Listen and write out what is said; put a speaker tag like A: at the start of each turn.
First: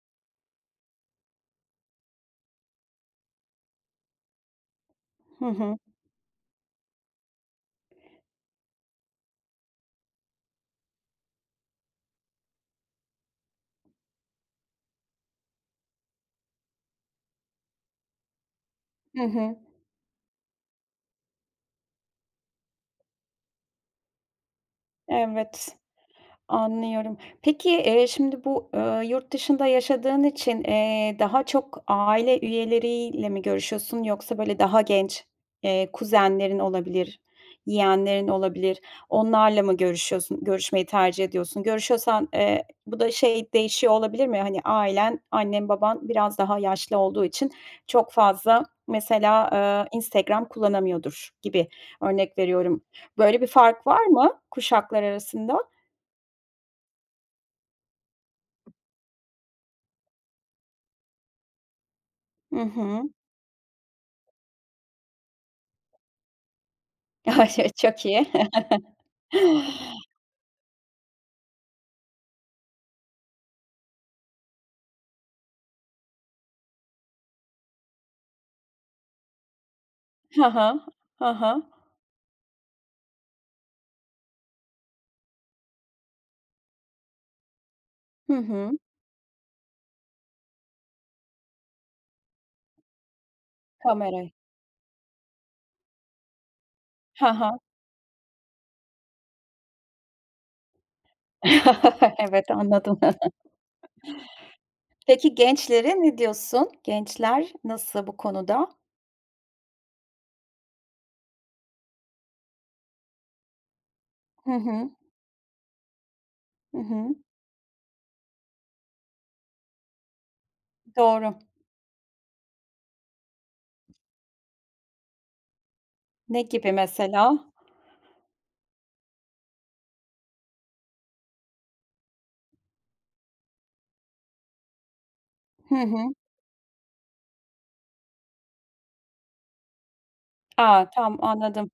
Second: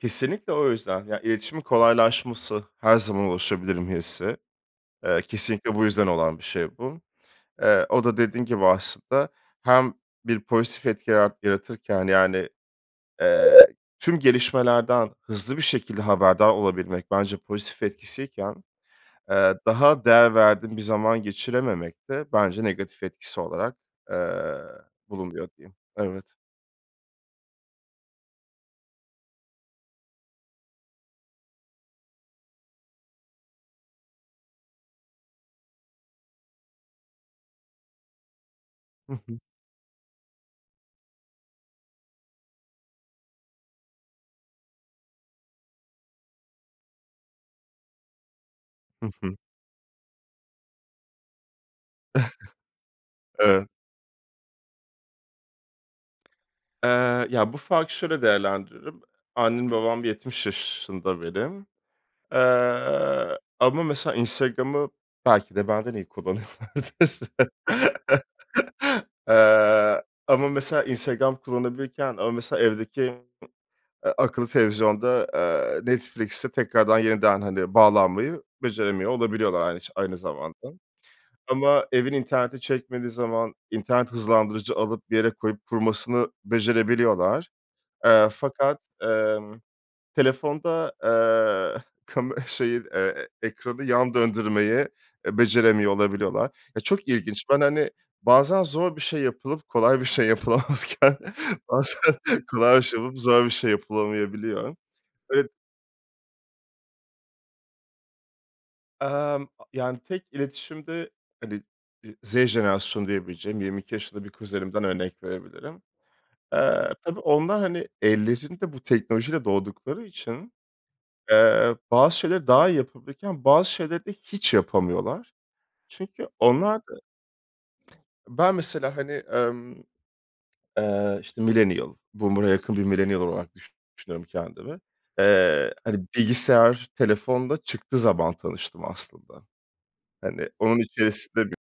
A: Kesinlikle, o yüzden. Ya, iletişimin kolaylaşması, "Her zaman ulaşabilirim." hissi. Eee,
B: Hı
A: kesinlikle,
B: hı.
A: bu yüzden olan bir şey bu. Eee, o da dediğim gibi, aslında hem bir pozitif etki yarat yaratırken, yani, eee, tüm gelişmelerden hızlı bir şekilde haberdar olabilmek, bence pozitif etkisiyken,
B: Hı
A: eee,
B: hı.
A: daha değer verdiğim bir zaman geçirememek de, bence negatif etkisi olarak, eee, bulunuyor diyeyim.
B: Evet,
A: Evet.
B: anlıyorum. Peki, eee, şimdi bu, ııı, yurt dışında yaşadığın için, eee, daha çok aile üyeleriyle mi görüşüyorsun, yoksa böyle daha genç, eee, kuzenlerin olabilir, yeğenlerin olabilir,
A: Hı hı.
B: onlarla mı görüşüyorsun, görüşmeyi tercih ediyorsun? Görüşüyorsan, eee, bu da, şey değişiyor olabilir mi? Hani, ailen, annen, baban biraz daha yaşlı olduğu için, çok fazla,
A: Hı hı.
B: mesela, eee, Instagram kullanamıyordur, gibi, örnek veriyorum. Böyle bir
A: Evet.
B: fark var mı kuşaklar arasında?
A: Eee, ya bu farkı şöyle değerlendiririm. Annem, babam 70 yaşında benim,
B: Hı hı.
A: eee, ama ,mesela, Instagram'ı belki de benden iyi kullanıyorlardır.
B: A, ş çok iyi.
A: Eee, ama, mesela, Instagram kullanabilirken, ama mesela evdeki, eee, akıllı televizyonda, eee, Netflix'e tekrardan, yeniden, hani, bağlanmayı beceremiyor olabiliyorlar, aynı ç aynı
B: Ha ha.
A: zamanda,
B: Ha ha.
A: ama evin interneti çekmediği zaman internet hızlandırıcı alıp, bir yere koyup, kurmasını becerebiliyorlar, eee,
B: Hı hı.
A: fakat, emm, telefonda, eee, kame şeyi, eee, eee, ekranı yan
B: Kamerayı.
A: döndürmeyi, eee, beceremiyor olabiliyorlar. Ya çok
B: Ha
A: ilginç, ben,
B: ha.
A: hani, bazen zor bir şey yapılıp, kolay bir şey yapılamazken, bazen
B: Evet,
A: kolay bir şey
B: anladım.
A: olup, zor bir şey yapılamayabiliyor.
B: Peki,
A: Evet.
B: gençlere ne diyorsun? Gençler nasıl bu konuda?
A: Emm, yani tek iletişimde hani, eee, Z jenerasyonu diyebileceğim 22 yaşında bir
B: Hı
A: kuzenimden
B: hı.
A: örnek verebilirim.
B: Hı
A: Eee,
B: hı.
A: tabii, onlar, hani, ellerinde bu teknolojiyle doğdukları için,
B: Doğru.
A: eee, bazı şeyleri daha iyi yapabilirken, bazı şeyleri de hiç yapamıyorlar. Çünkü,
B: Ne gibi
A: onlar da
B: mesela?
A: Ben mesela, hani, emm, eee, işte, millennial boomer'a yakın bir millennial olarak düşü düşünüyorum kendimi, eee,
B: Hı
A: hani,
B: hı.
A: bilgisayar, telefon da çıktığı zaman tanıştım aslında. Hani, onun
B: A, tamam.
A: içerisinde bü
B: anladım.